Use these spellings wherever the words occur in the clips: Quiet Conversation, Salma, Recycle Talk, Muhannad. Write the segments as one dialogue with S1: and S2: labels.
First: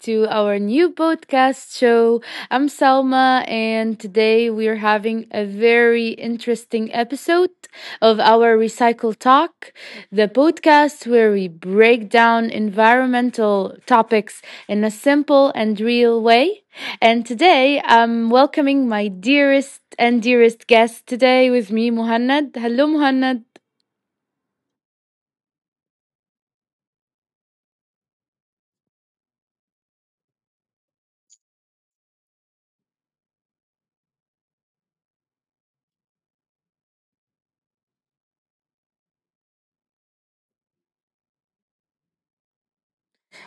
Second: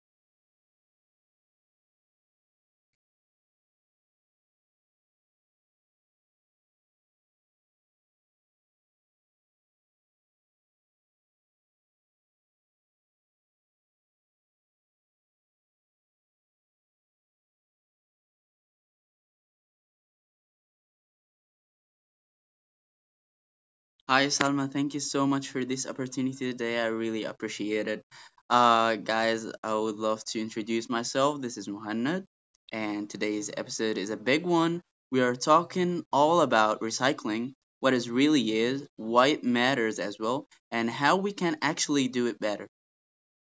S1: to our new podcast show. I'm Salma, and today we are having a very interesting episode of our Recycle Talk, the podcast where we break down environmental topics in a simple and real way. And today I'm welcoming my dearest and dearest guest today with me, Muhannad. Hello, Muhannad.
S2: Hi, Salma. Thank you so much for this opportunity today. I really appreciate it. Guys, I would love to introduce myself. This is Muhannad, and today's episode is a big one. We are talking all about recycling, what it really is, why it matters as well, and how we can actually do it better.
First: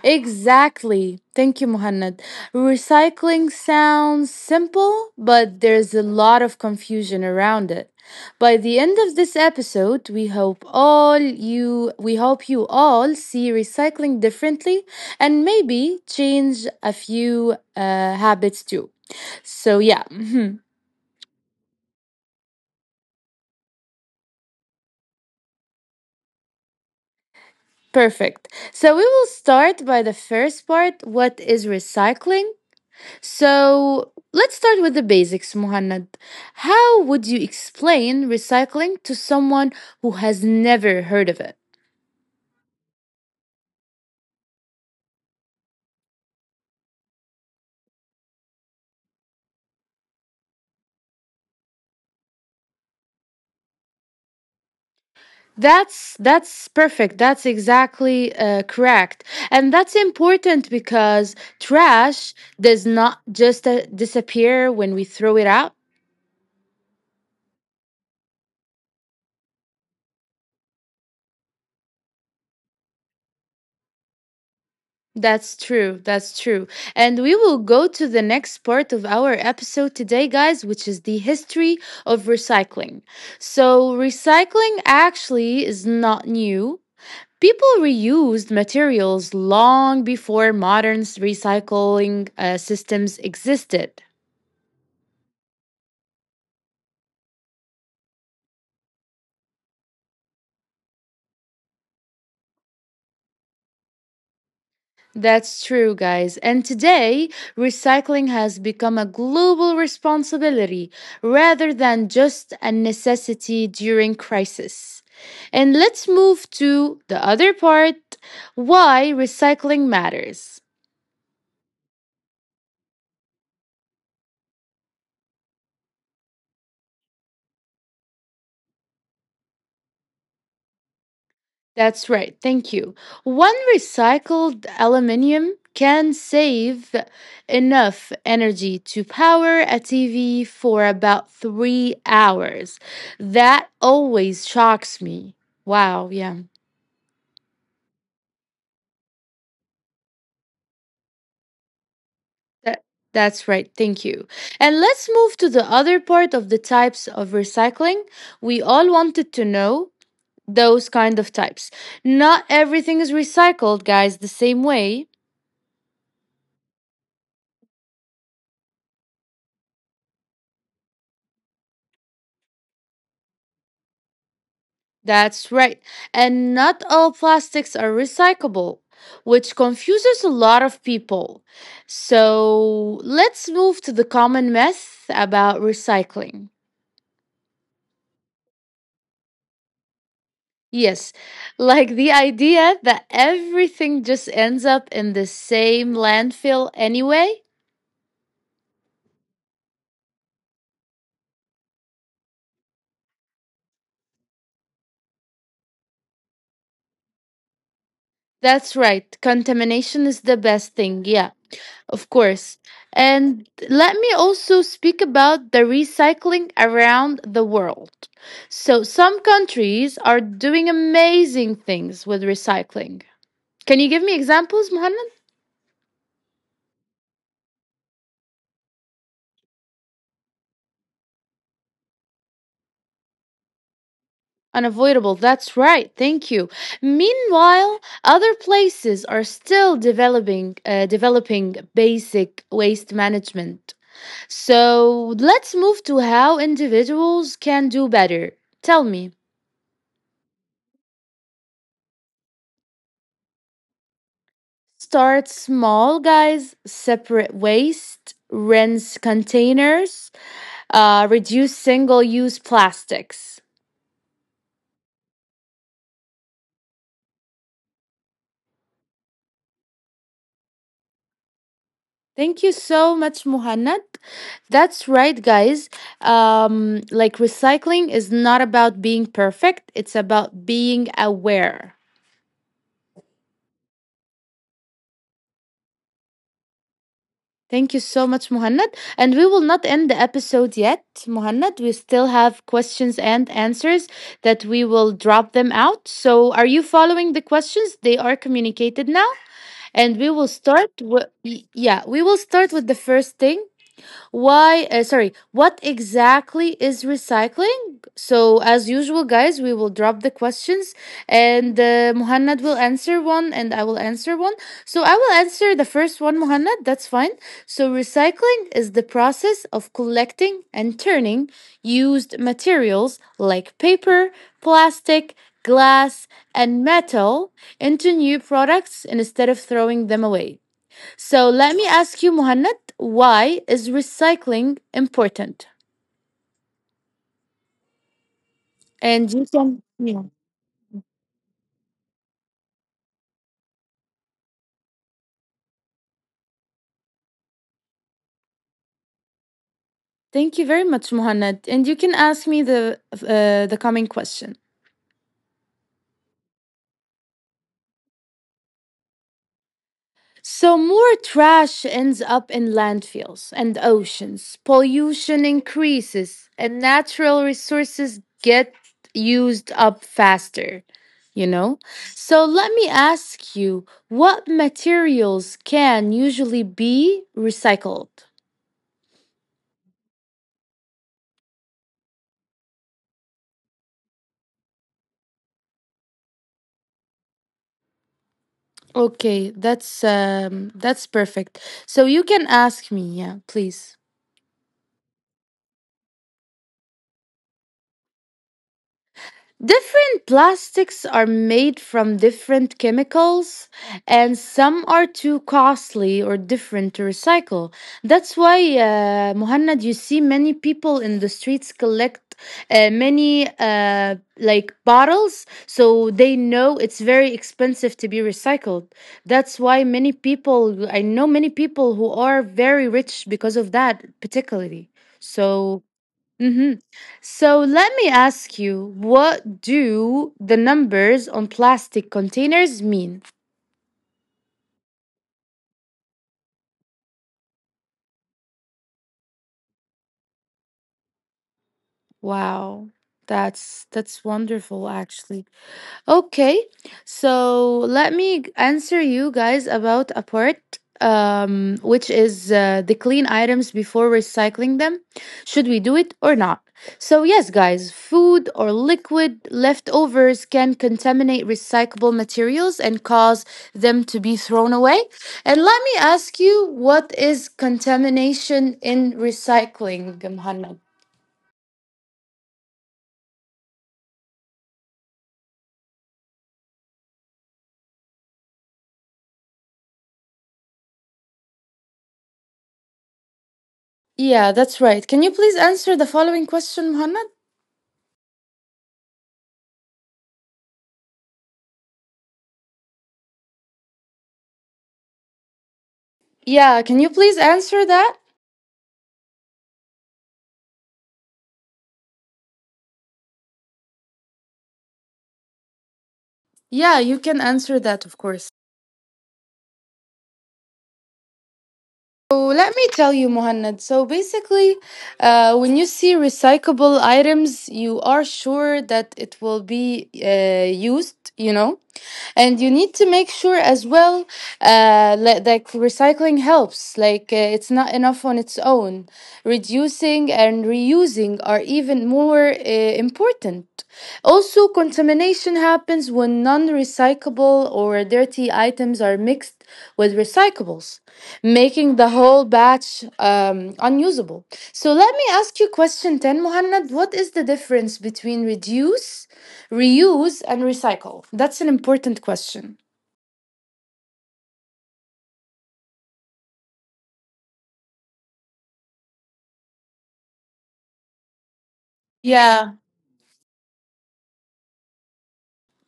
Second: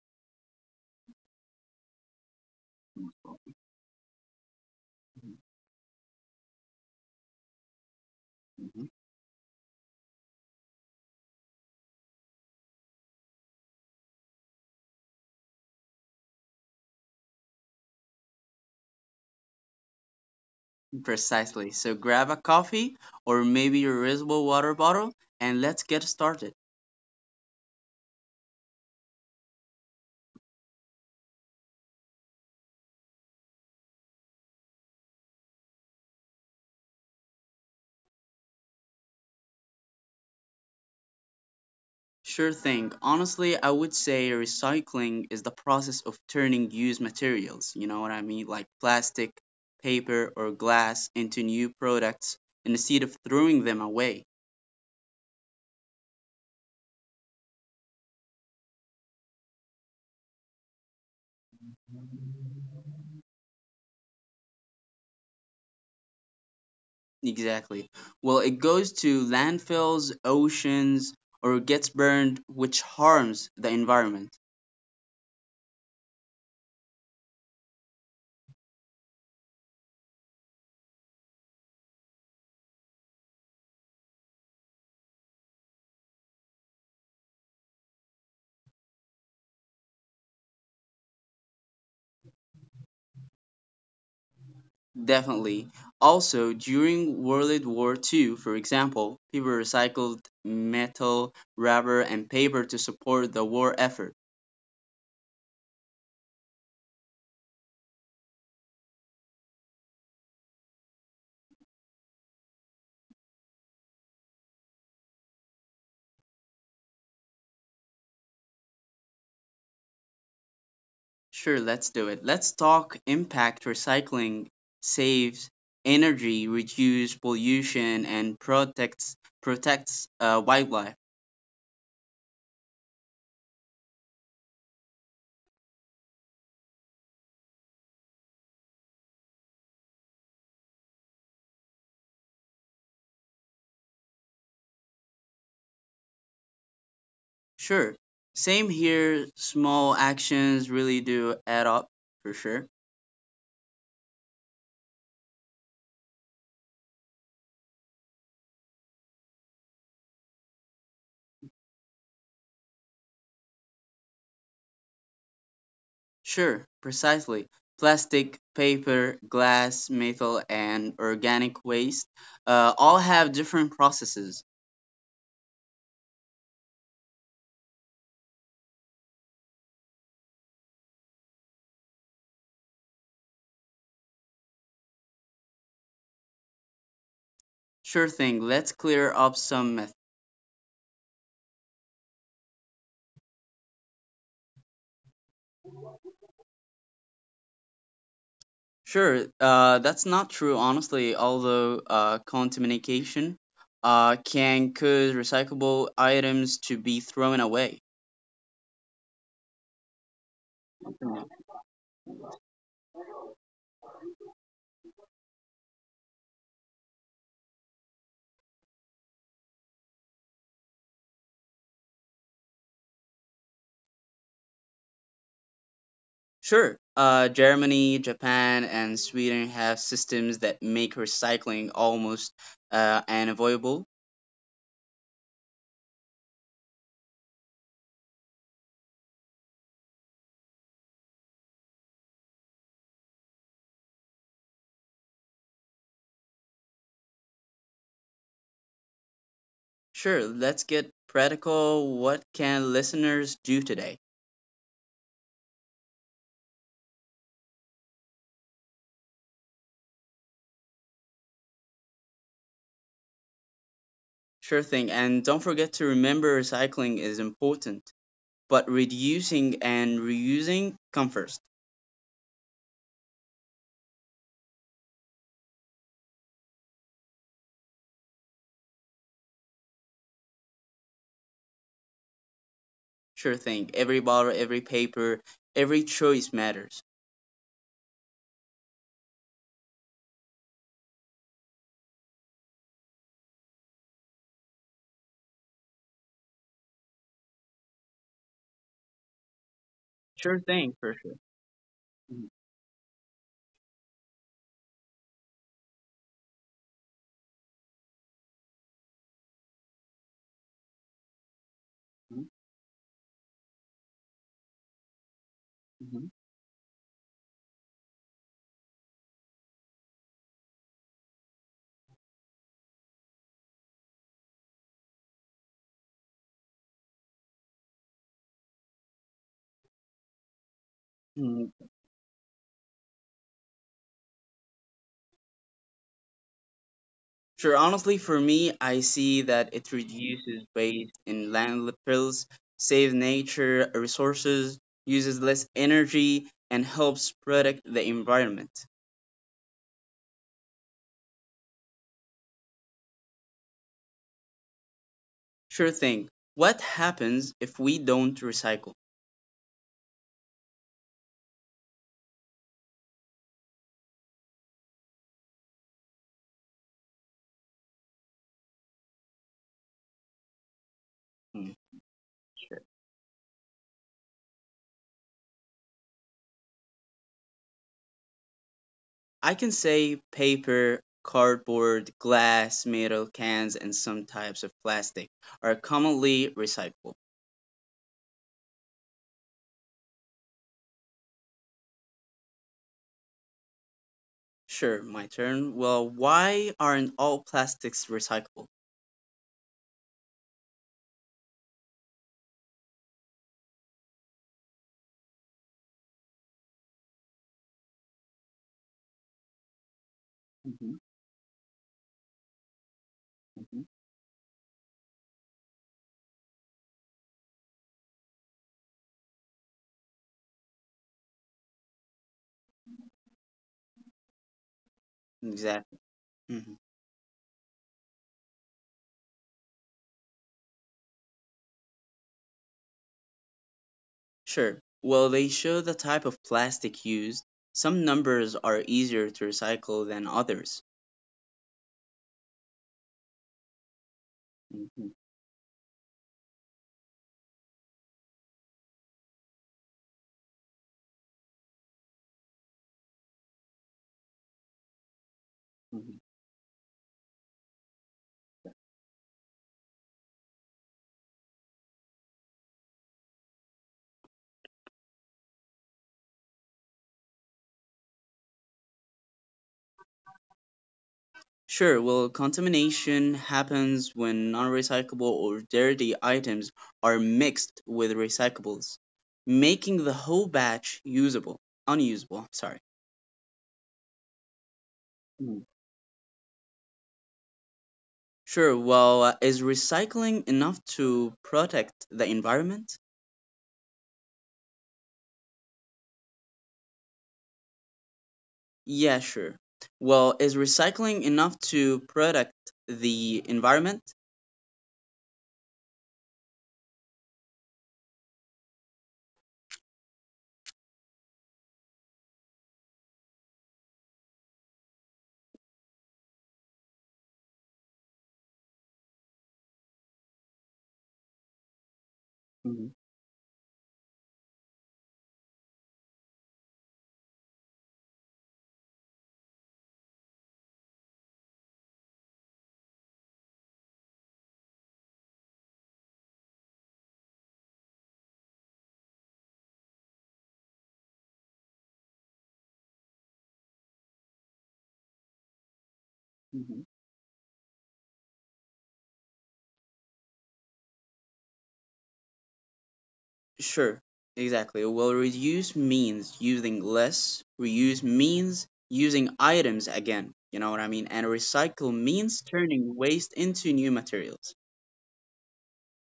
S1: Exactly. Thank you, Muhannad. Recycling sounds simple, but there's a lot of confusion around it. By the
S2: Mhm.
S1: end of this episode, we hope you all see recycling differently and maybe change a few habits too. So yeah,
S2: Precisely. So grab a coffee or maybe your reusable water bottle, and let's get started.
S1: perfect. So we will start by the first part. What is recycling? So let's start with the basics, Muhannad. How would you explain recycling to someone who has never heard of it?
S2: Sure thing. Honestly, I would say recycling is the process of turning used materials, you know what I mean, like plastic, paper, or glass, into new products instead of throwing them away.
S1: That's perfect. That's exactly correct, and that's important because trash does not just disappear when we throw it out.
S2: Exactly. Well, it goes to landfills, oceans, or gets burned, which harms the environment.
S1: That's true. That's true. And we will go to the next part of our episode today, guys, which is the history of recycling. So, recycling actually is not new. People reused materials long before modern recycling systems existed.
S2: Definitely. Also, during World War Two, for example, people recycled metal, rubber, and paper to support the war effort.
S1: That's true, guys. And today, recycling has become a global responsibility rather than just a necessity during crisis. And let's move to the other part, why recycling matters.
S2: Sure, let's do it. Let's talk impact recycling saves energy, reduces pollution, and protects wildlife.
S1: That's right. Thank you. One recycled aluminium can save enough energy to power a TV for about 3 hours. That always shocks me. Wow. Yeah.
S2: Sure. Same here. Small actions really do add up for sure.
S1: That, that's right. Thank you. And let's move to the other part of the types of recycling. We all wanted to know those kind of types. Not everything is recycled, guys, the same way.
S2: Sure, precisely. Plastic, paper, glass, metal, and organic waste all have different processes.
S1: That's right. And not all plastics are recyclable, which confuses a lot of people. So let's move to the common myth about recycling.
S2: Sure thing. Let's clear up some myths.
S1: Yes, like the idea that everything just ends up in the same landfill anyway.
S2: Sure, that's not true, honestly. Although contamination can cause recyclable items to be thrown away.
S1: That's right. Contamination is the best thing.
S2: Yeah.
S1: Yeah, of course. And let me also speak about the recycling around the world. So, some countries are doing amazing things with recycling. Can you give me examples, Muhammad?
S2: Sure, Germany, Japan, and Sweden have systems that make recycling almost unavoidable.
S1: Unavoidable. That's right. Thank you. Meanwhile, other places are still developing developing basic waste management. So let's move to how individuals can do better. Tell me.
S2: Sure, let's get practical. What can listeners do today?
S1: Start small, guys. Separate waste, rinse containers, reduce single use plastics.
S2: Sure thing, and don't forget to remember recycling is important, but reducing and reusing come first.
S1: Thank you so much, Muhannad. That's right, guys. Like recycling is not about being perfect, it's about being aware.
S2: Sure thing. Every bottle, every paper, every choice matters.
S1: Thank you so much, Muhannad. And we will not end the episode yet, Muhannad. We still have questions and answers that we will drop them out. So, are you following the questions? They are communicated now. And we
S2: Sure
S1: will
S2: thing,
S1: start.
S2: for sure.
S1: Yeah, we will
S2: Mhm,
S1: start with the first thing. What exactly is recycling? So, as usual, guys, we will drop the questions and Muhannad will answer one and I will answer one. So, I will answer the
S2: mhm,
S1: first one, Muhannad, that's fine. So, recycling is the process of collecting and turning used materials like paper, plastic, glass, and metal into new products instead of throwing them away. So
S2: mhm.
S1: let me ask you, Muhannad, why is recycling important?
S2: Sure, honestly, for me, I see
S1: And you-
S2: that it reduces waste in landfills, saves nature resources, uses less energy, and helps protect the environment.
S1: Thank you very much, Muhannad. And you can ask me the coming question.
S2: Sure thing. What happens if we don't recycle?
S1: So more trash ends up in landfills and oceans. Pollution increases, and natural resources get used up faster. You
S2: Hmm.
S1: know. So let me ask you, what materials can usually be recycled?
S2: I can say paper, cardboard, glass, metal cans, and some types of plastic are commonly recyclable.
S1: Okay, that's perfect. So you can ask me, yeah, please.
S2: Sure, my turn. Well, why aren't all plastics recyclable?
S1: Different plastics are made from different chemicals, and some are too costly or different to recycle. That's why, Muhannad, you see many
S2: Hmm.
S1: people in the streets collect many
S2: Hmm.
S1: like bottles, so they know it's very expensive to be recycled. That's why many people, I know many people who are very rich because of that, particularly.
S2: Exactly.
S1: So
S2: Hmm.
S1: hmm. So let me ask you, what do the numbers on plastic containers mean?
S2: Sure. Well, they show the type of plastic used. Some numbers are easier to recycle than others.
S1: Wow, that's wonderful
S2: Hmm.
S1: actually. Okay, so let me answer you guys about a part, which is the clean items before recycling them. Should we do it or not? So, yes, guys, food or liquid leftovers can contaminate recyclable materials and cause them to be thrown away. And let me ask you, what is contamination in recycling, Muhammad?
S2: Sure, well, contamination happens when non-recyclable or dirty items are mixed with recyclables, making the whole batch usable, unusable, I'm sorry.
S1: Yeah, that's right. Can you
S2: Mm.
S1: please answer the following question, Muhammad?
S2: Sure, well, is recycling enough to protect the environment?
S1: Yeah, can you please answer that?
S2: Yeah, sure. Well, is recycling enough to protect the environment?
S1: Yeah, you can answer that, of course. So let me tell you, Muhannad. So basically, when you see recyclable items, you are sure that it will be used, you know? And you
S2: Mhm.
S1: need to make sure as well like recycling helps, it's not enough on its own. Reducing and reusing are even more important. Also, contamination happens when non-recyclable or dirty items are mixed with recyclables, making the whole batch unusable. So let me ask you question 10,
S2: Mhm.
S1: Muhannad. What is the difference between reduce, reuse, and recycle? That's an important question.
S2: Sure, exactly. Well, reduce means using less, reuse means using items again, you know what I mean? And recycle means
S1: Yeah.
S2: turning waste into new materials.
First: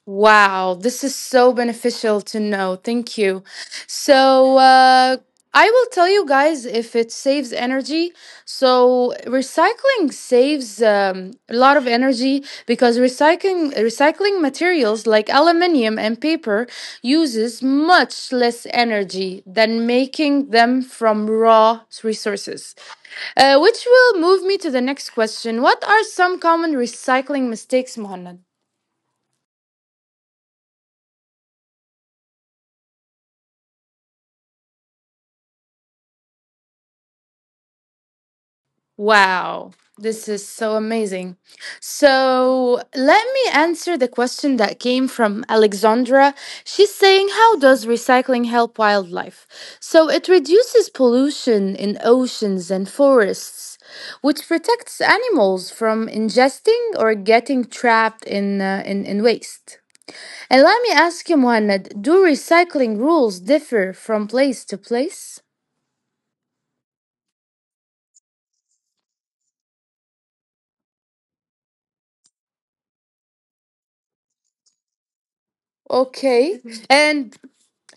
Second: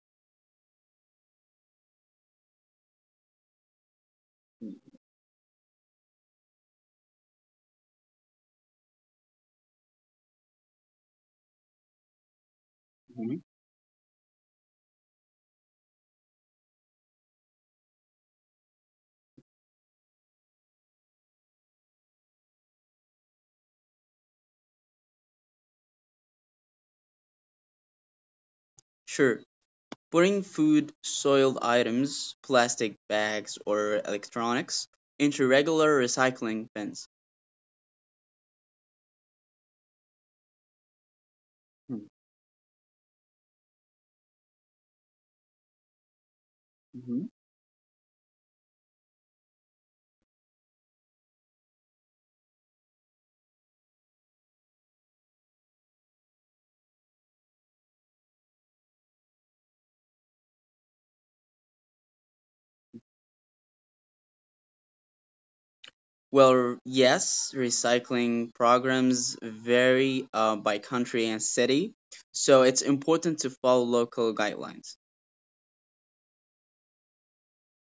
S1: Wow. This is so beneficial to know. Thank you. So, I will tell you guys if it saves energy. So, recycling saves a lot of energy because
S2: Mhm.
S1: recycling materials like aluminum and paper uses much less energy than making them from raw resources. Which will move me to the next question. What are some common recycling mistakes, Muhammad?
S2: Sure, putting food, soiled items, plastic bags, or electronics into regular recycling bins.
S1: Wow, this is so amazing. So, let me answer the question that came from Alexandra. She's
S2: Mm-hmm.
S1: saying, how does recycling help wildlife? So, it reduces pollution in oceans and forests, which protects animals from ingesting or getting trapped in waste. And let me ask you, Muhammad, do recycling rules differ from place to place?
S2: Well, yes, recycling programs vary by country and city, so it's important to follow local guidelines.
S1: Okay. And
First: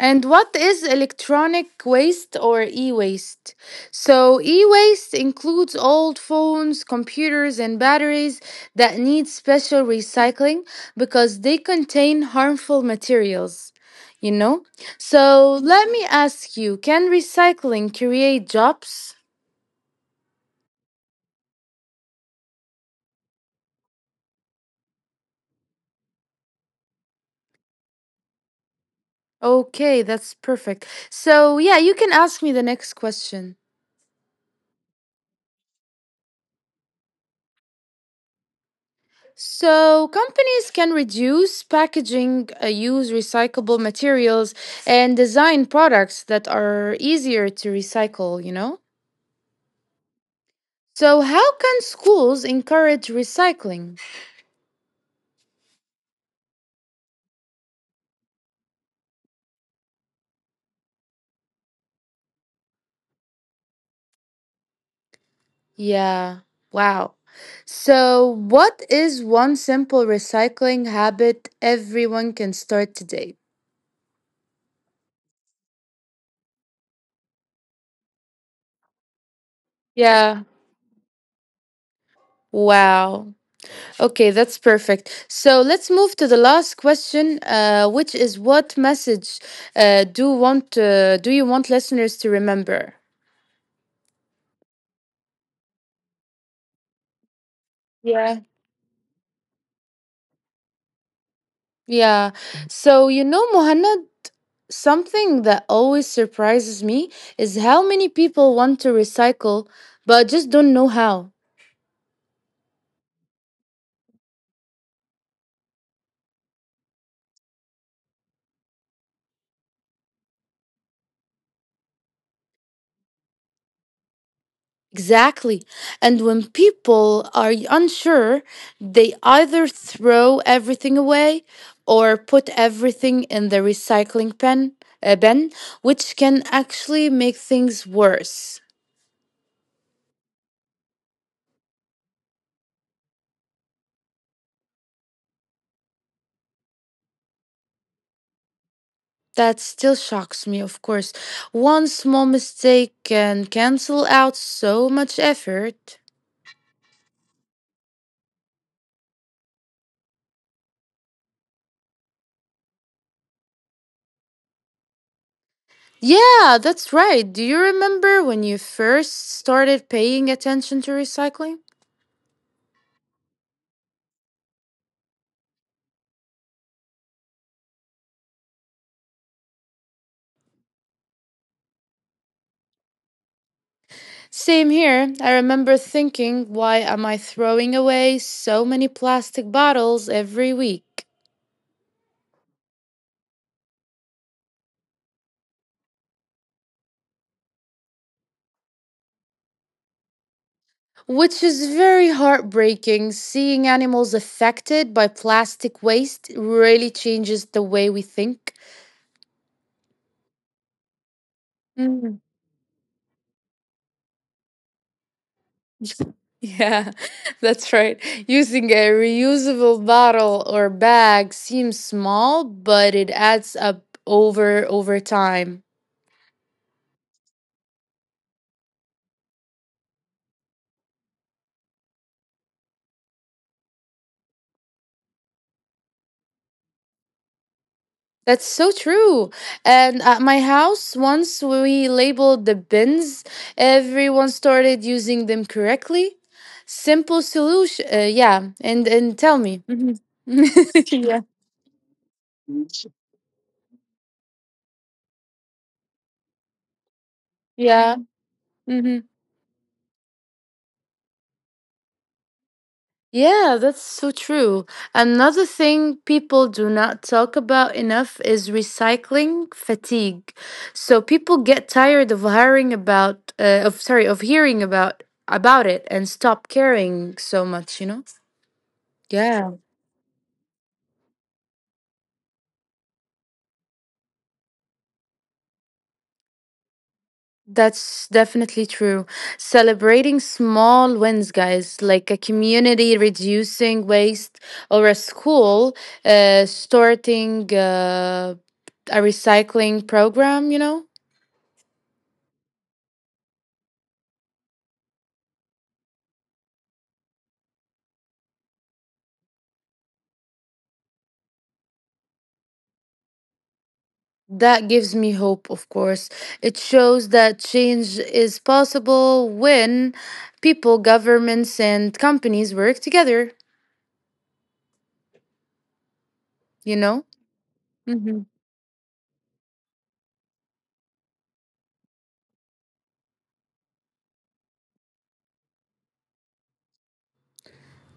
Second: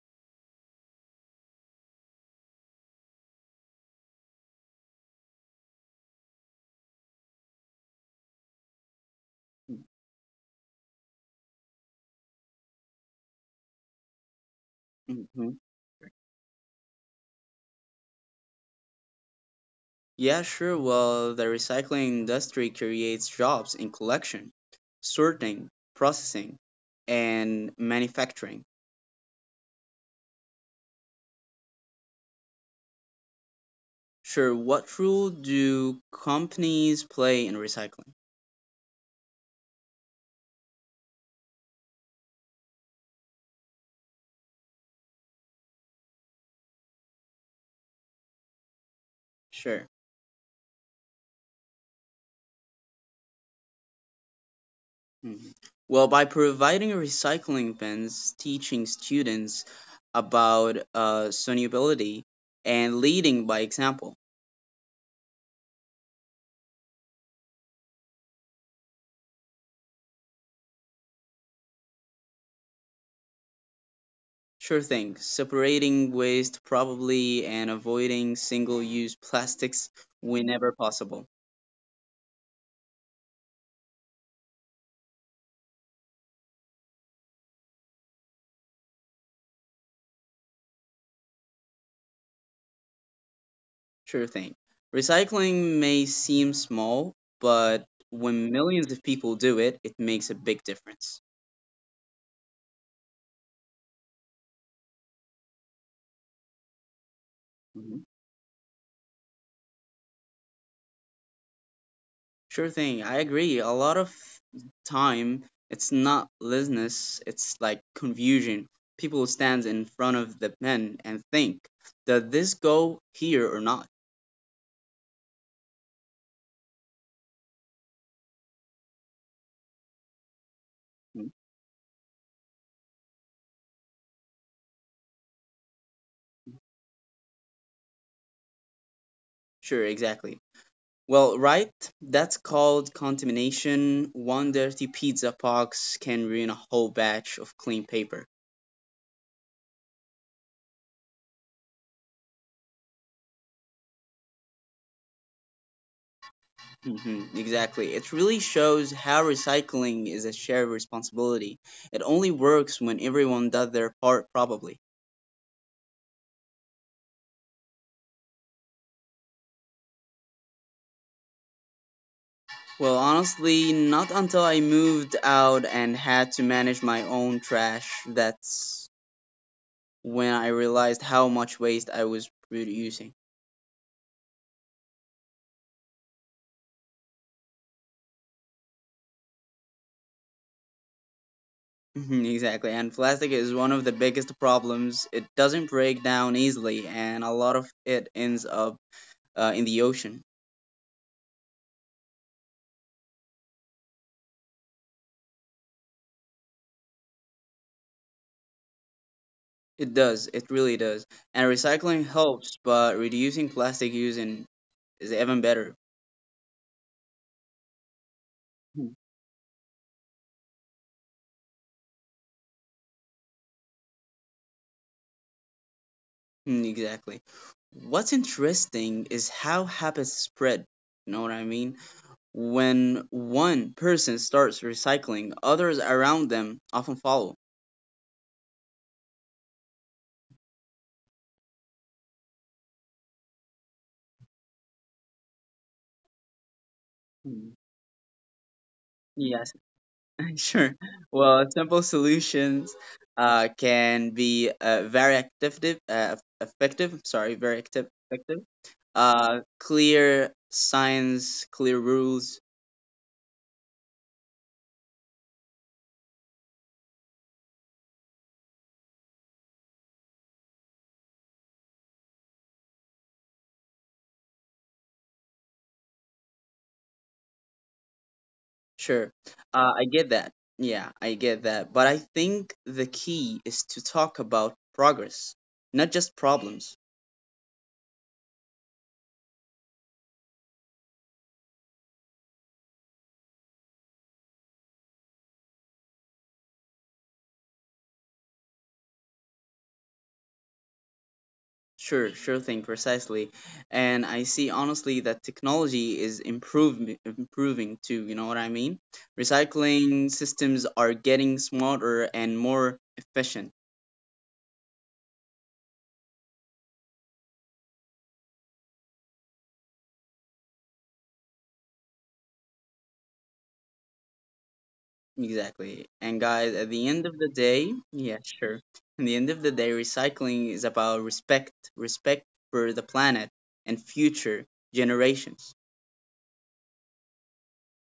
S1: and what is electronic waste or e-waste? So e-waste includes old phones, computers and batteries that need special recycling because they contain harmful materials. You know? So
S2: Mhm.
S1: let me ask you, can recycling create jobs?
S2: Yeah, sure. Well, the recycling industry creates jobs in collection, sorting, processing, and manufacturing.
S1: Okay, that's perfect. So, yeah, you can ask me the next question.
S2: Sure. What role do companies play in recycling?
S1: So, companies can reduce packaging, use recyclable materials, and design products that are easier to recycle, you know?
S2: Sure.
S1: So, how can schools encourage recycling?
S2: Mhm. Well, by providing recycling bins, teaching students about sustainability, and leading by example.
S1: Yeah, wow. So, what is one simple recycling habit everyone can start today?
S2: Sure thing. Separating waste probably and avoiding single-use plastics
S1: Yeah,
S2: whenever possible.
S1: wow. Okay, that's perfect. So let's move to the last question, which is what message do you want listeners to remember?
S2: Sure thing. Recycling may seem small, but
S1: Yeah,
S2: when millions of people do it, it makes a big difference.
S1: yeah. So you know, Muhannad, something that always surprises me is how
S2: Mhm.
S1: many people want to recycle but just don't know how.
S2: Sure thing. I agree. A lot of time, it's not laziness, it's like confusion. People stands in front of the pen and think, does this go here or not?
S1: Exactly. And when people are unsure, they either throw everything
S2: Mhm.
S1: away or put everything in the recycling bin, which can actually make things worse.
S2: Sure, exactly. Well, right? That's called contamination. One dirty pizza box can ruin a whole batch of clean paper.
S1: That still shocks me, of course. One small mistake can cancel out so much effort.
S2: Hmm, exactly. It really shows how recycling is a shared responsibility. It only works when everyone does their part, probably.
S1: Yeah, that's right. Do you remember when you first started paying attention to recycling?
S2: Well, honestly, not until I moved out and had to manage my own trash. That's when I realized how much waste I was producing.
S1: Same here. I remember thinking, why am I throwing away so many plastic bottles every week?
S2: Mhm. Exactly, and plastic is one of the biggest problems. It doesn't break down easily, and a lot of it ends up in the ocean.
S1: Which is very heartbreaking. Seeing animals affected by plastic waste really changes the way we think.
S2: It does, it really does. And recycling
S1: Mm.
S2: helps, but reducing plastic using is even better.
S1: Yeah, that's right. Using a
S2: Mm,
S1: reusable bottle or bag seems small, but it adds up over time.
S2: mm. Exactly. What's interesting is how habits spread. You know what I mean? When one person starts recycling, others around them often follow.
S1: That's so true. And at my house, once we labeled the bins, everyone started using them correctly. Simple
S2: Mm.
S1: solution. Yeah. And tell
S2: Yes.
S1: me. Mhm.
S2: Sure.
S1: Yeah.
S2: Well, simple solutions can be very effective, uh, effective, sorry, very active,
S1: Yeah.
S2: effective.
S1: Hmm.
S2: Clear signs, clear rules.
S1: Yeah, that's so true. Another thing people do not talk about enough is recycling fatigue. So people get tired of hearing about of sorry, of hearing about it and stop caring so much, you know?
S2: Sure.
S1: Yeah,
S2: I get that. Yeah, I get that. But I think the key is to talk about progress, not just problems.
S1: that's definitely true. Celebrating small wins, guys, like a community reducing waste or a school starting a recycling program, you know?
S2: Sure thing, precisely. And I see honestly that technology is improving, too, you know what I mean? Recycling systems are getting smarter and more efficient.
S1: That gives me hope, of course. It shows that change is possible when people, governments, and companies work together,
S2: Exactly. And guys, at
S1: you
S2: the end
S1: know?
S2: of the day, yeah,
S1: Hmm.
S2: sure. At the end of the day, recycling is about respect, respect for the planet and future generations.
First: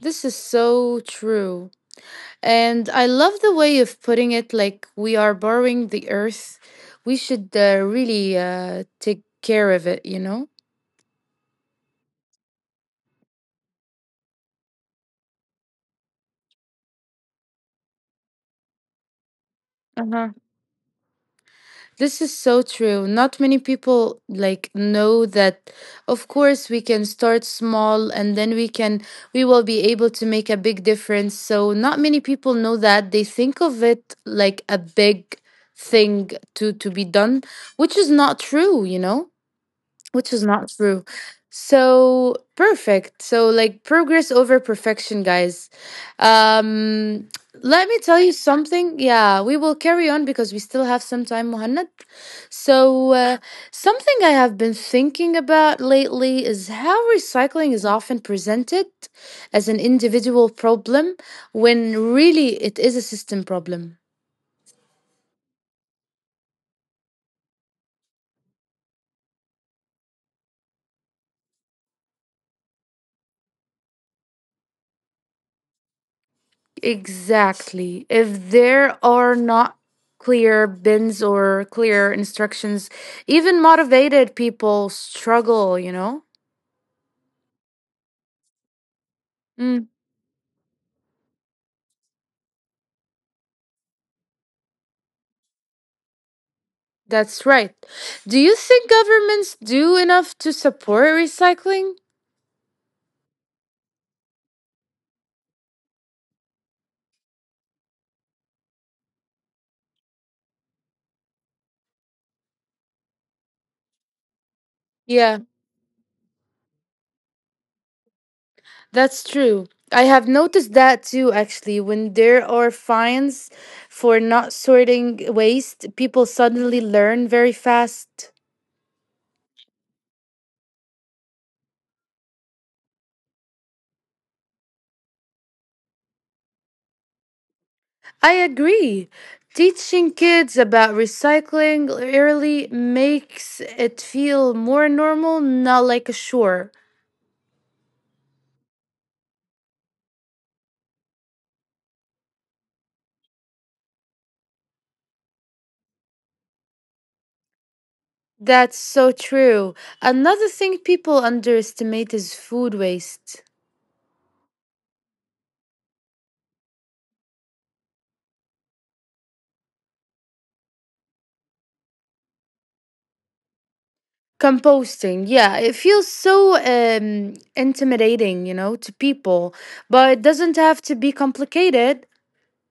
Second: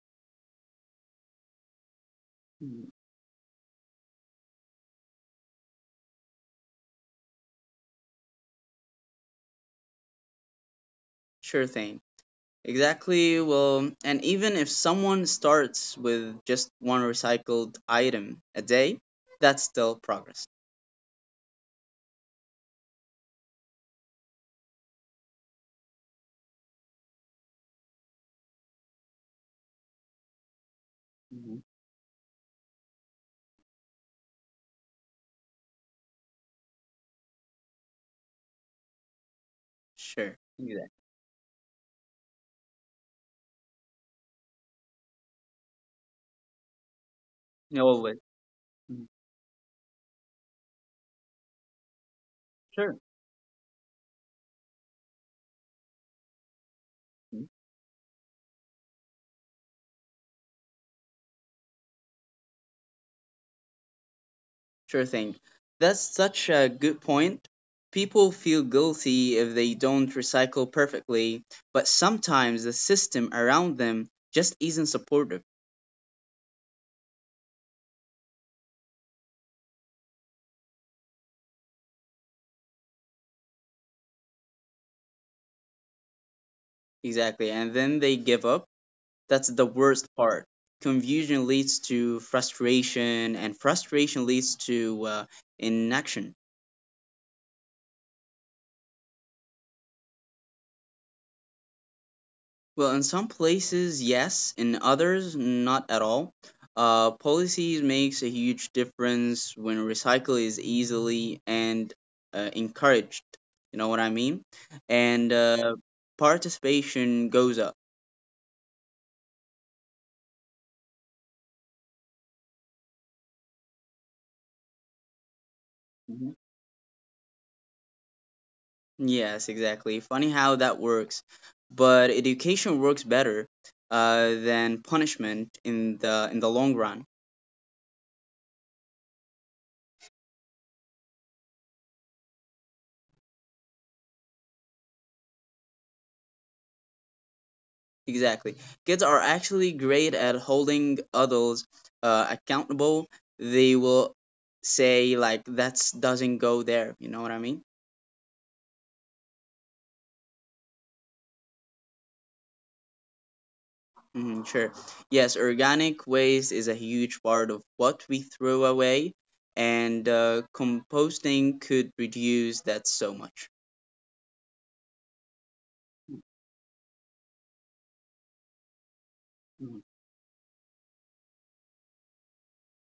S1: This is so true. And
S2: Mm.
S1: I love the way of putting it, like we are borrowing the earth. We should really take care of it, you know?
S2: Sure thing. Exactly. Well, and even if someone starts with just one recycled item a day, that's still
S1: Uh huh.
S2: progress.
S1: This is so true. Not many people like know that, of course we can start small and then we will be able to make a big difference.
S2: Mhm.
S1: So not many people know that. They think of it like a big thing to be done, which is not true, you know?
S2: Sure.
S1: Which is not
S2: Exactly.
S1: true. So perfect. So like progress over perfection, guys. Um
S2: No,
S1: Let me
S2: always.
S1: tell you
S2: Mhm.
S1: something. Yeah, we will carry on because we still have some time, Muhannad.
S2: Sure.
S1: So uh, something I have been thinking about lately is how
S2: Mhm.
S1: recycling is often presented as an individual problem when really it is a system problem.
S2: Sure thing. That's such a good point. People feel guilty if they don't recycle perfectly, but sometimes the system around them just isn't supportive.
S1: Exactly. If there are not clear bins or clear instructions, even motivated people struggle, you know?
S2: Exactly. And then they give up. That's the
S1: Mm,
S2: worst part. Confusion leads to frustration, and frustration leads to inaction.
S1: that's right. Do you think governments do enough to support recycling?
S2: Well, in some places, yes, in others, not at all. Policies makes a huge difference when recycle is easily and encouraged. You know what I mean? And
S1: Yeah,
S2: uh, participation goes up.
S1: that's true. I have noticed that too, actually. When there are fines for not sorting waste, people suddenly learn very fast.
S2: Yes, exactly. Funny how that works. But education works better than punishment in the long run.
S1: I agree. Teaching kids about recycling early makes it feel more normal, not like a chore.
S2: Exactly. Kids are actually great at holding adults accountable. They will say like that doesn't go there. You know what I mean?
S1: That's so true. Another thing people underestimate is food waste.
S2: Hmm, sure. Yes, organic waste is a huge part of what we throw away, and composting could reduce that so much.
S1: Composting, yeah, it feels so intimidating, to people, but it doesn't have to be complicated.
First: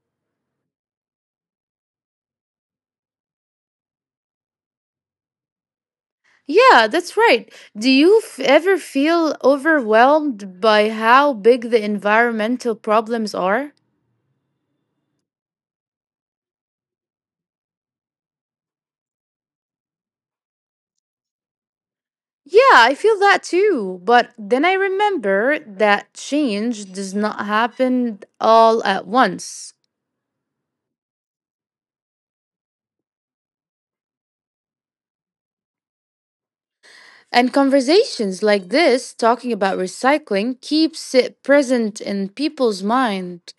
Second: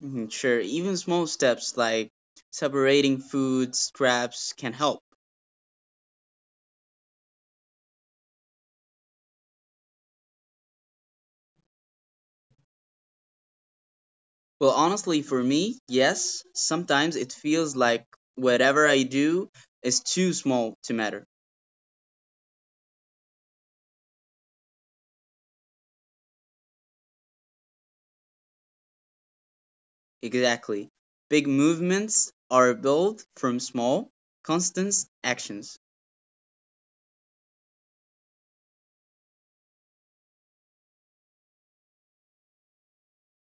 S2: Mhm. Sure, even small steps like separating food scraps can help.
S1: Yeah, that's right. Do you ever feel overwhelmed by how big the environmental problems are?
S2: Well, honestly, for me, yes, sometimes it feels like whatever I do is too small to matter.
S1: Yeah, I feel that too. But then I remember that change does not happen all at once.
S2: Exactly. Big movements are built from small, constant actions.
S1: And conversations like this, talking about recycling, keeps it present in people's mind.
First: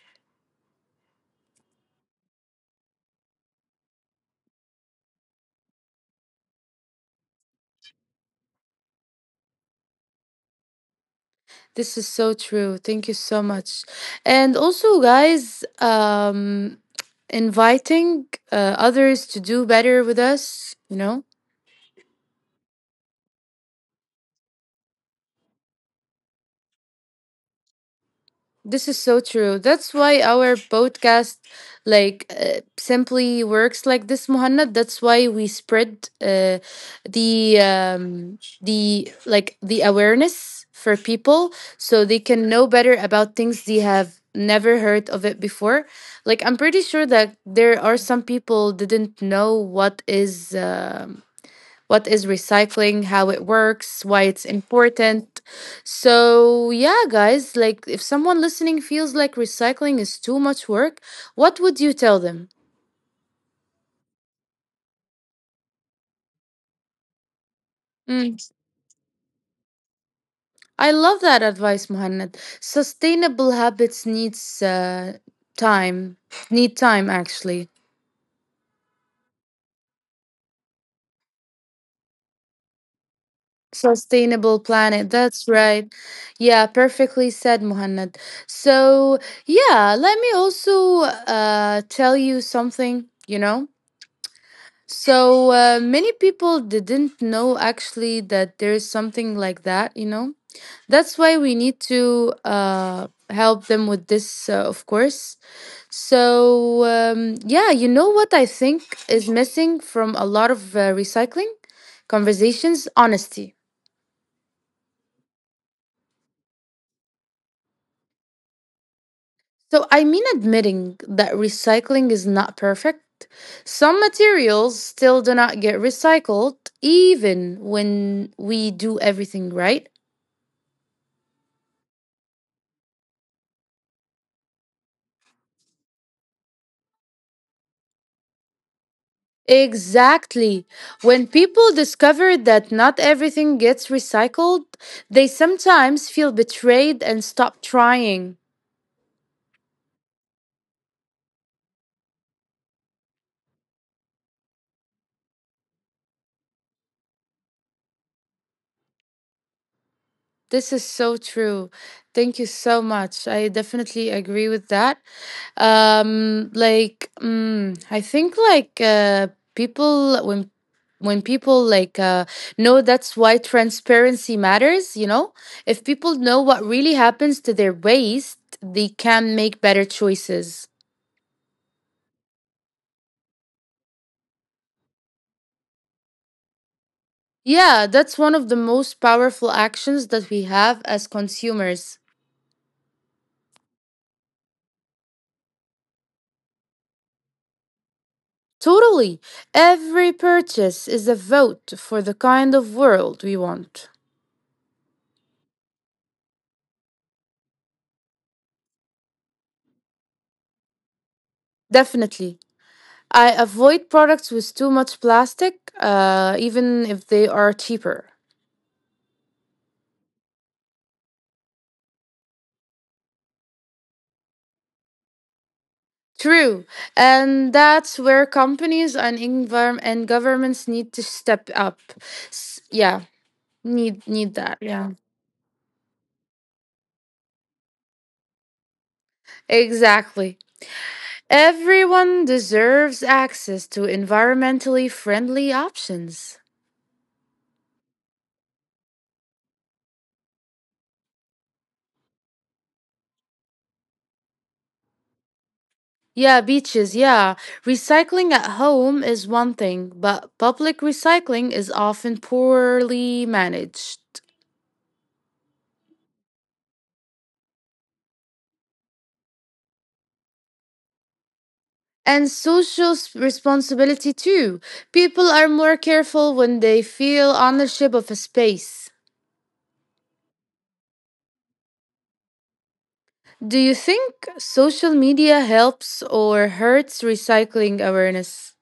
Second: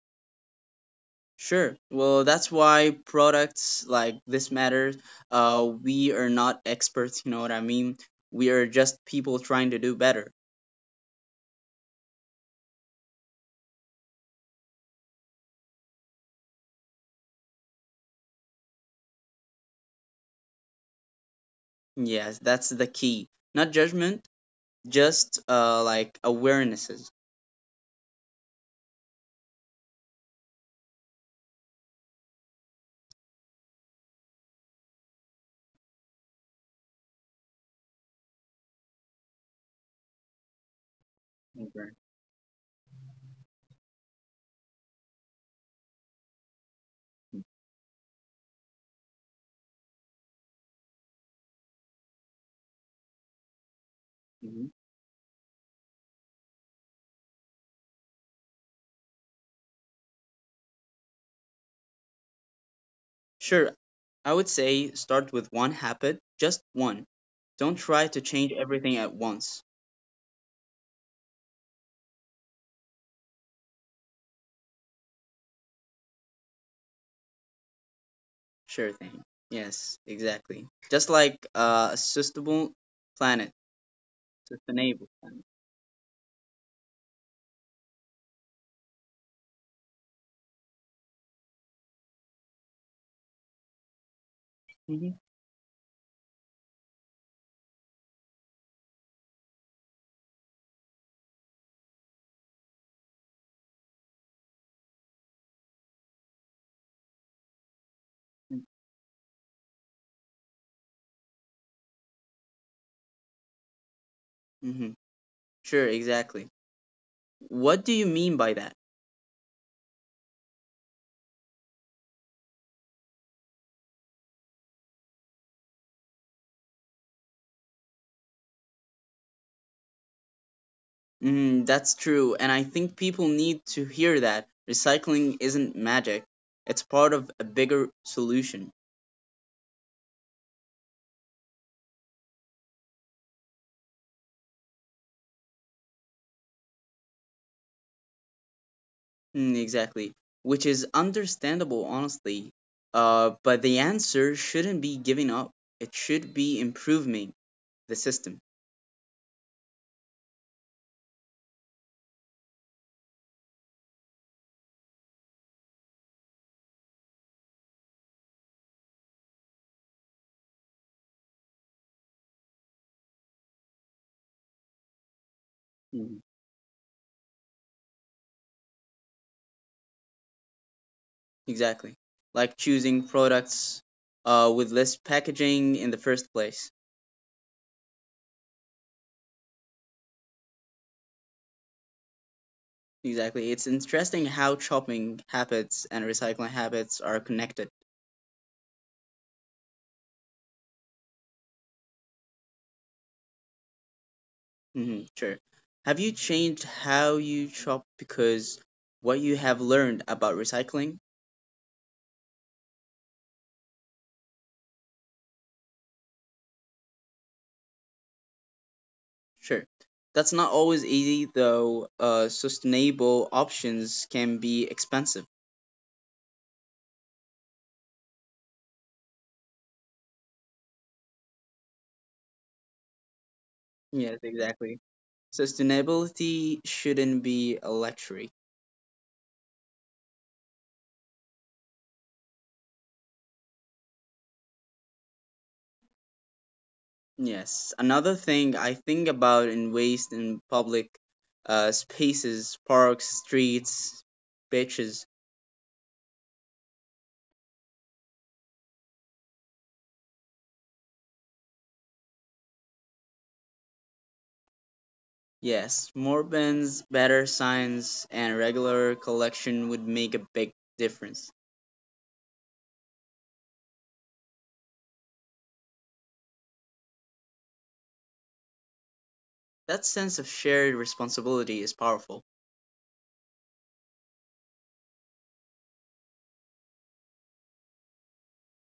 S2: Sure. Well, that's why products like this matter. We are not experts, you know what I mean? We are just people trying to do better.
S1: This is so true. Thank you so much. And also, guys, inviting others to do better with us, you know?
S2: Yes, that's the key. Not judgment, just like awarenesses.
S1: This is so true. That's why our podcast like simply works like this, Muhannad. That's why we spread the the awareness for people
S2: Okay.
S1: so they can know better about things they have never heard of it before. Like I'm pretty sure that there are some people didn't know what is recycling, how it works, why it's
S2: Hmm.
S1: important. So, yeah, guys, like if someone listening feels like recycling is too much work, what would you tell them?
S2: Sure, I would say start with one habit, just one. Don't try to
S1: Mm,
S2: change everything at once.
S1: I love that advice, Muhannad. Sustainable habits needs time. Need time actually.
S2: Sure thing. Yes, exactly. Just like a sustainable planet,
S1: Sustainable
S2: sustainable
S1: planet.
S2: planet.
S1: That's right. Yeah, perfectly said, Muhannad. So, yeah, let me also tell you something, you know.
S2: Hmm.
S1: So many people didn't know actually that there is something like that, you know. That's why we need to help them with this, of course. So yeah, you know what I think is missing from a lot of recycling conversations? Honesty.
S2: Mm-hmm. Sure, exactly. What do you mean by that?
S1: So I mean admitting that recycling is not perfect. Some materials still do not get recycled, even when we do everything right.
S2: Mm, that's true, and I think people need to hear that recycling isn't magic. It's part of a bigger solution.
S1: Exactly. When people discover that not everything gets recycled, they sometimes feel betrayed and stop trying.
S2: Mm, exactly. Which is understandable, honestly. But the answer shouldn't be giving up. It should be improving the system.
S1: This is so true. Thank you so much. I definitely agree with that. Like, mm, I think like people when people like know that's why transparency matters. You know, if
S2: Mhm.
S1: people know what really happens to their waste, they can make better choices.
S2: Exactly. Like choosing products with less packaging in the first place.
S1: Yeah, that's one of the most powerful actions that we have as consumers.
S2: Exactly. It's interesting how shopping habits and recycling habits are connected.
S1: Totally. Every purchase is a vote for the kind of world we want.
S2: Hmm. Sure. Have you changed how you shop because what you have learned about recycling?
S1: Definitely. I avoid products with too much plastic, even if they are cheaper.
S2: Sure. That's not always easy, though. Sustainable options can be expensive.
S1: True. And that's where companies and governments need to step up. S- yeah, need
S2: Yes,
S1: need that.
S2: exactly.
S1: Yeah.
S2: Sustainability shouldn't be a luxury.
S1: Exactly. Everyone deserves access to environmentally friendly options.
S2: Yes. Another thing I think about in waste in public spaces, parks, streets, beaches.
S1: Yeah, beaches, yeah. Recycling at home is one thing, but public recycling is often poorly managed.
S2: Yes, more bins, better signs, and regular collection would make a big difference.
S1: And social responsibility, too. People are more careful when they feel ownership of a space.
S2: That sense of shared responsibility is powerful.
S1: Do you think social media helps or hurts recycling awareness?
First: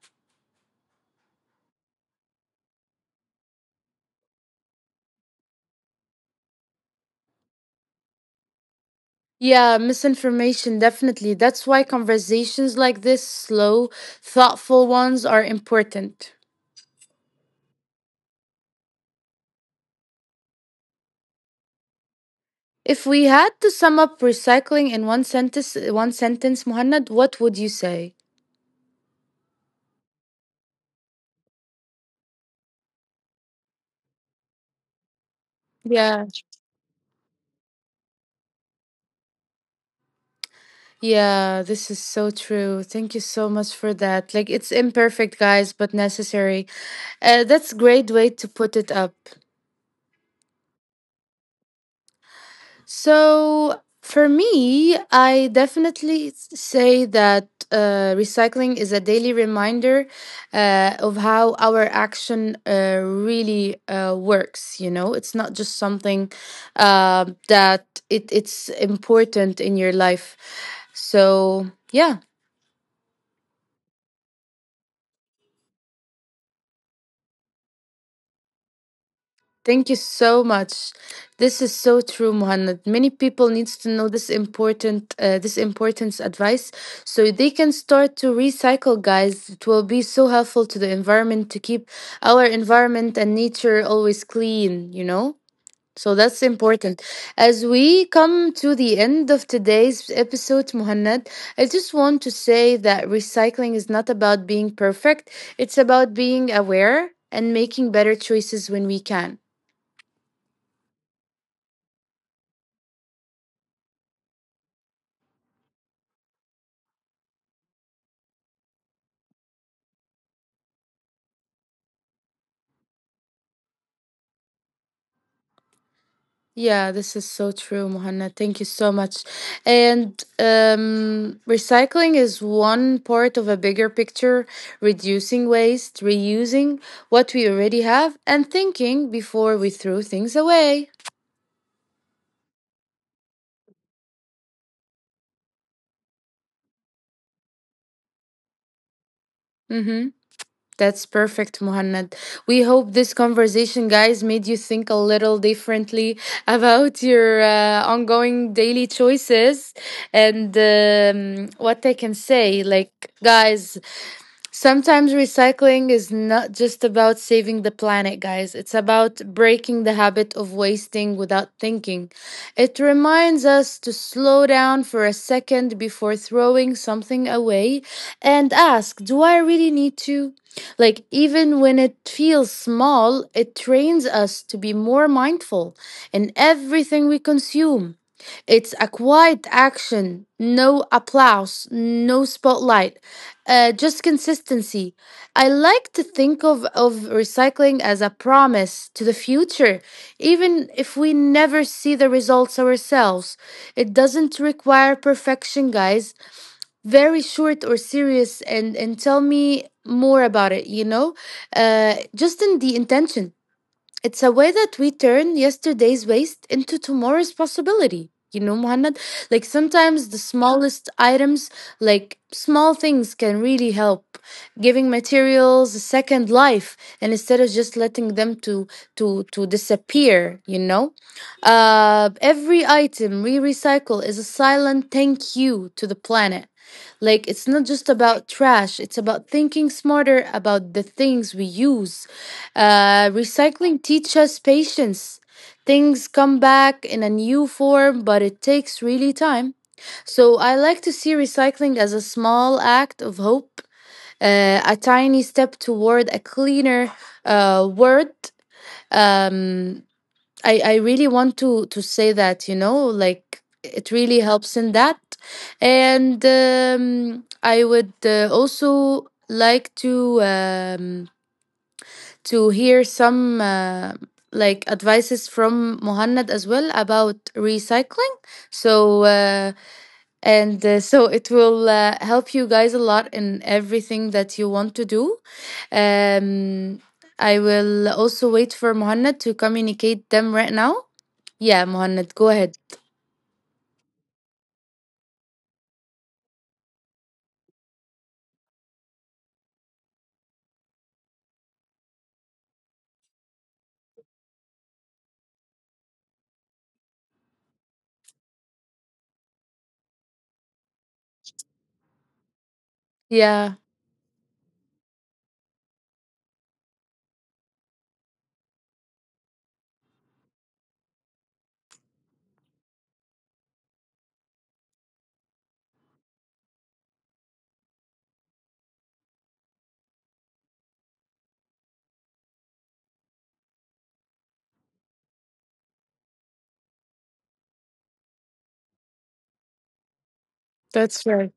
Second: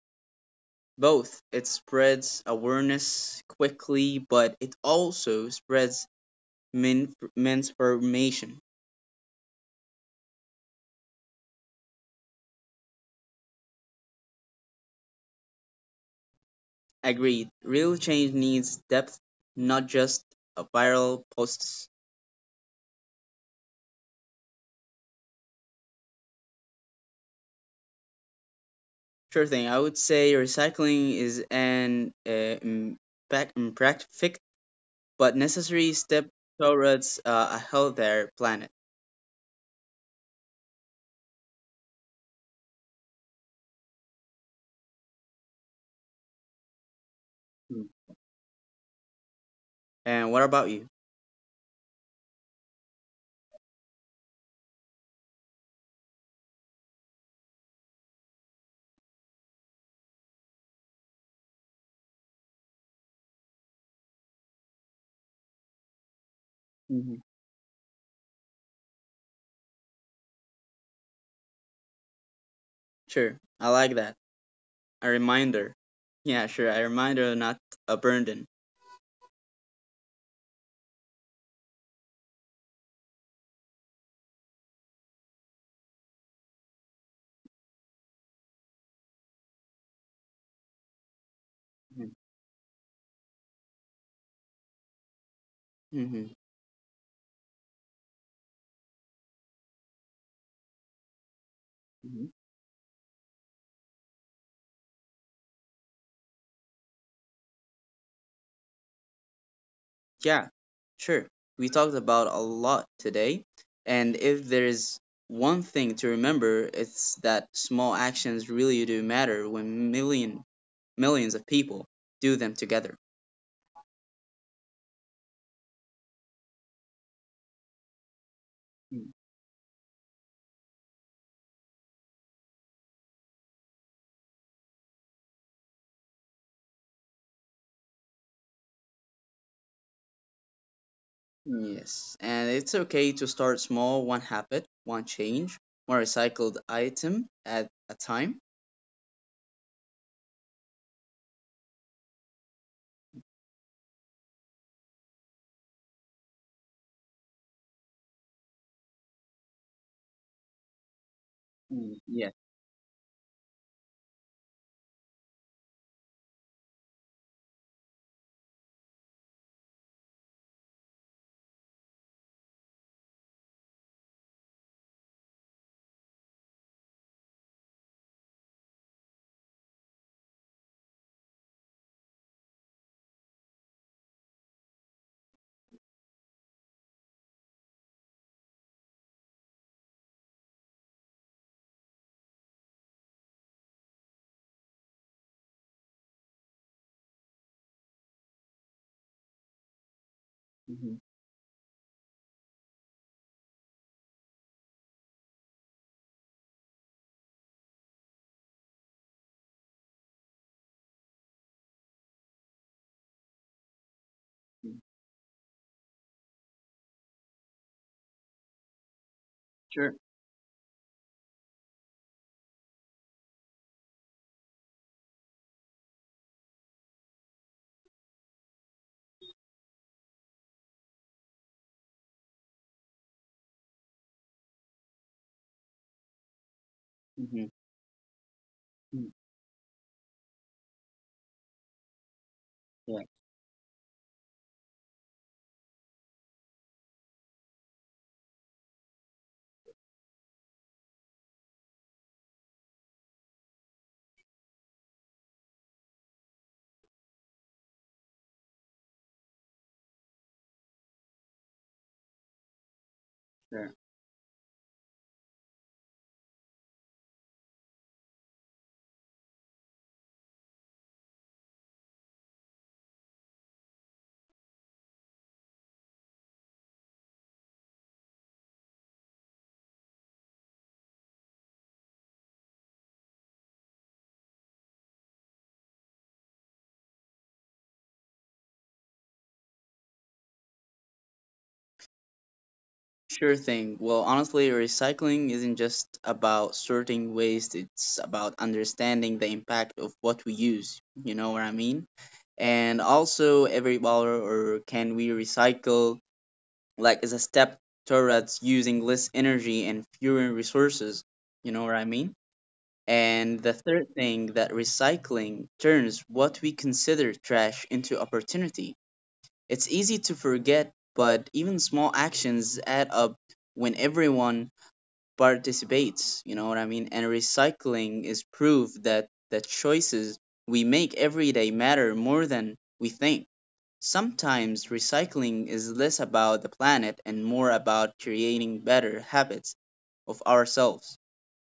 S2: Both. It spreads awareness quickly, but it also spreads misinformation.
S1: Yeah, misinformation, definitely. That's why conversations like this, slow, thoughtful ones, are important.
S2: Agreed. Real change needs depth, not just a viral posts.
S1: If we had to sum up recycling in one sentence, Muhannad, what would you say?
S2: Sure thing. I would say recycling is an imperfect but necessary
S1: Yeah.
S2: step towards a healthier planet.
S1: Yeah, this is so true. Thank you so much for that. Like, it's imperfect, guys, but necessary. That's a
S2: Mm.
S1: great way to put it up.
S2: And what about you?
S1: So for me, I definitely say that recycling is a daily reminder of how our action really works. You know, it's not just something
S2: Hmm.
S1: that it's important in your life. So yeah.
S2: Sure. I like that. A reminder. Yeah, sure. A reminder, not a burden.
S1: Thank you so much. This is so true, Muhammad. Many people needs to know this important this importance advice so they can start to recycle, guys. It will be so helpful to the environment to keep our environment and nature always clean, you know? So
S2: Mm-hmm.
S1: that's important. As we come to the end of today's episode, Muhammad, I just want
S2: Mhm.
S1: to say that recycling is not about being perfect. It's about being aware and making better choices when we can.
S2: Yeah, sure. We talked about a lot today, and if there is one thing to remember, it's that small actions really do matter when millions of people do them together.
S1: Yeah, this is so true, Mohanna. Thank you so
S2: Mm.
S1: much. And recycling is one part of a bigger picture reducing waste, reusing what we already have, and thinking before we throw things away.
S2: Yes, and it's okay to start small, one habit, one change, one recycled item at a time.
S1: Mm-hmm. That's perfect, Mohanna. We hope this conversation, guys, made you think a little differently about your ongoing daily choices. And what
S2: Mm.
S1: I can
S2: Yeah.
S1: say, like, guys, sometimes recycling is not just about saving the planet, guys. It's about breaking the habit of wasting without thinking. It reminds us to slow down for a second before throwing something away and ask, do I really need to? Like, even when it feels small, it trains us to be more mindful in everything we consume. It's a quiet action, no applause, no spotlight, just consistency. I like to think of recycling as a promise to the future, even
S2: Hmm.
S1: if we never see the results ourselves. It doesn't require perfection, guys. Very short or serious, and tell me more about it, you know? Just in the intention. It's a way that we turn yesterday's waste into tomorrow's possibility. You know, Muhammad, like
S2: Sure.
S1: sometimes the smallest items, like small things, can really help. Giving materials a second life, and instead of just letting them to disappear, you know, every item we recycle is a silent thank you to the planet. Like,
S2: Hmm.
S1: it's not just about trash, it's about thinking smarter about the things we use.
S2: Yeah,
S1: Recycling teaches us patience. Things come back in a new form, but it takes really time. So, I like to see recycling as a small act of hope, a tiny step toward a cleaner world. Um, I really want to say that you know like
S2: sure.
S1: it really helps in that and I would also like to hear some like advices from Muhannad as well about recycling so and so it will help you guys a lot in everything that you want to do um, I will also wait for Muhannad to communicate them right now yeah, Mohanad, go ahead.
S2: Sure thing. Well, honestly, recycling isn't just about sorting waste, it's about understanding the impact of what we use. You know what I mean? And also, every dollar or can we recycle, like, is a step towards using less energy and fewer resources. You know what I mean? And the
S1: Yeah,
S2: third thing that recycling turns what we consider trash into opportunity. It's easy to forget, but even small actions add up when everyone participates, you know what I mean, and recycling is proof that the choices we make every day matter more than we think. Sometimes recycling is less about the planet and more about creating better habits of ourselves.
S1: that's right.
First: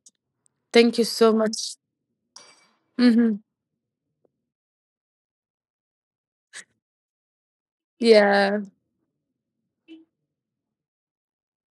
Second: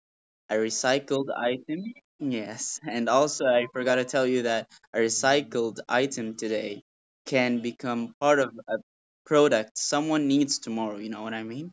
S2: A
S1: Thank you
S2: recycled
S1: so much.
S2: item, yes. And
S1: Hmm.
S2: also, I forgot to tell you that a recycled item today can become part of
S1: Yeah,
S2: a product someone needs tomorrow, you know what I mean.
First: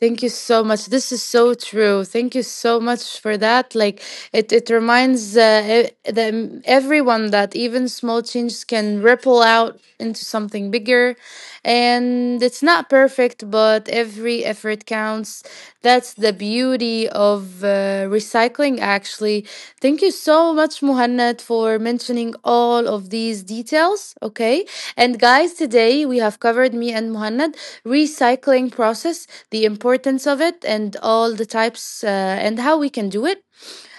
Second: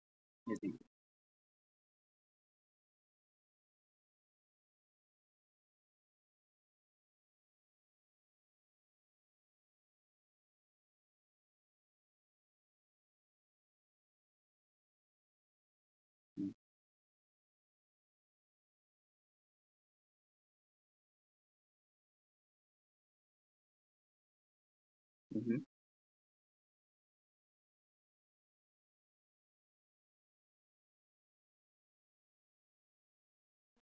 S1: thank you so much. This is so true. Thank you so much for that. Like, it reminds e- them everyone that even small changes can ripple out into something bigger, and it's not perfect, but every effort counts. That's the beauty of recycling. Actually, thank you so much, Muhannad, for mentioning all of these details. Okay, and guys,
S2: Mm-hmm.
S1: today we have covered me and Muhannad recycling process, the importance of it, and all the types and how we can do it.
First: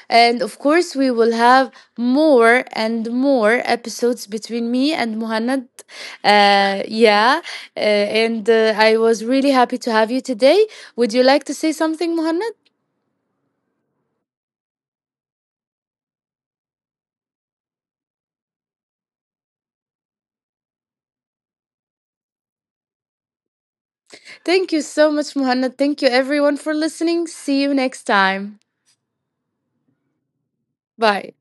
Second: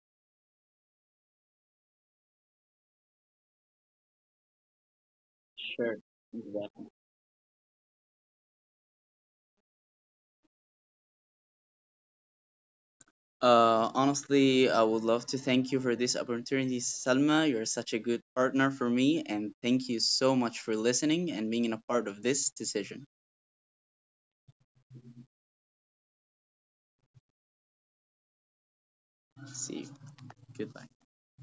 S1: And of course, we will have more and more episodes between me and Muhannad.
S2: Sure.
S1: Yeah. And I was really happy to have you today. Would you like to say something, Muhannad?
S2: Honestly, I would love to thank you for this opportunity, Salma. You're such a good partner for me, and thank you so much for listening and being a part of this decision.
S1: Thank you so much, Muhannad. Thank you, everyone, for listening. See you next time.
S2: See you. Goodbye.
S1: Bye.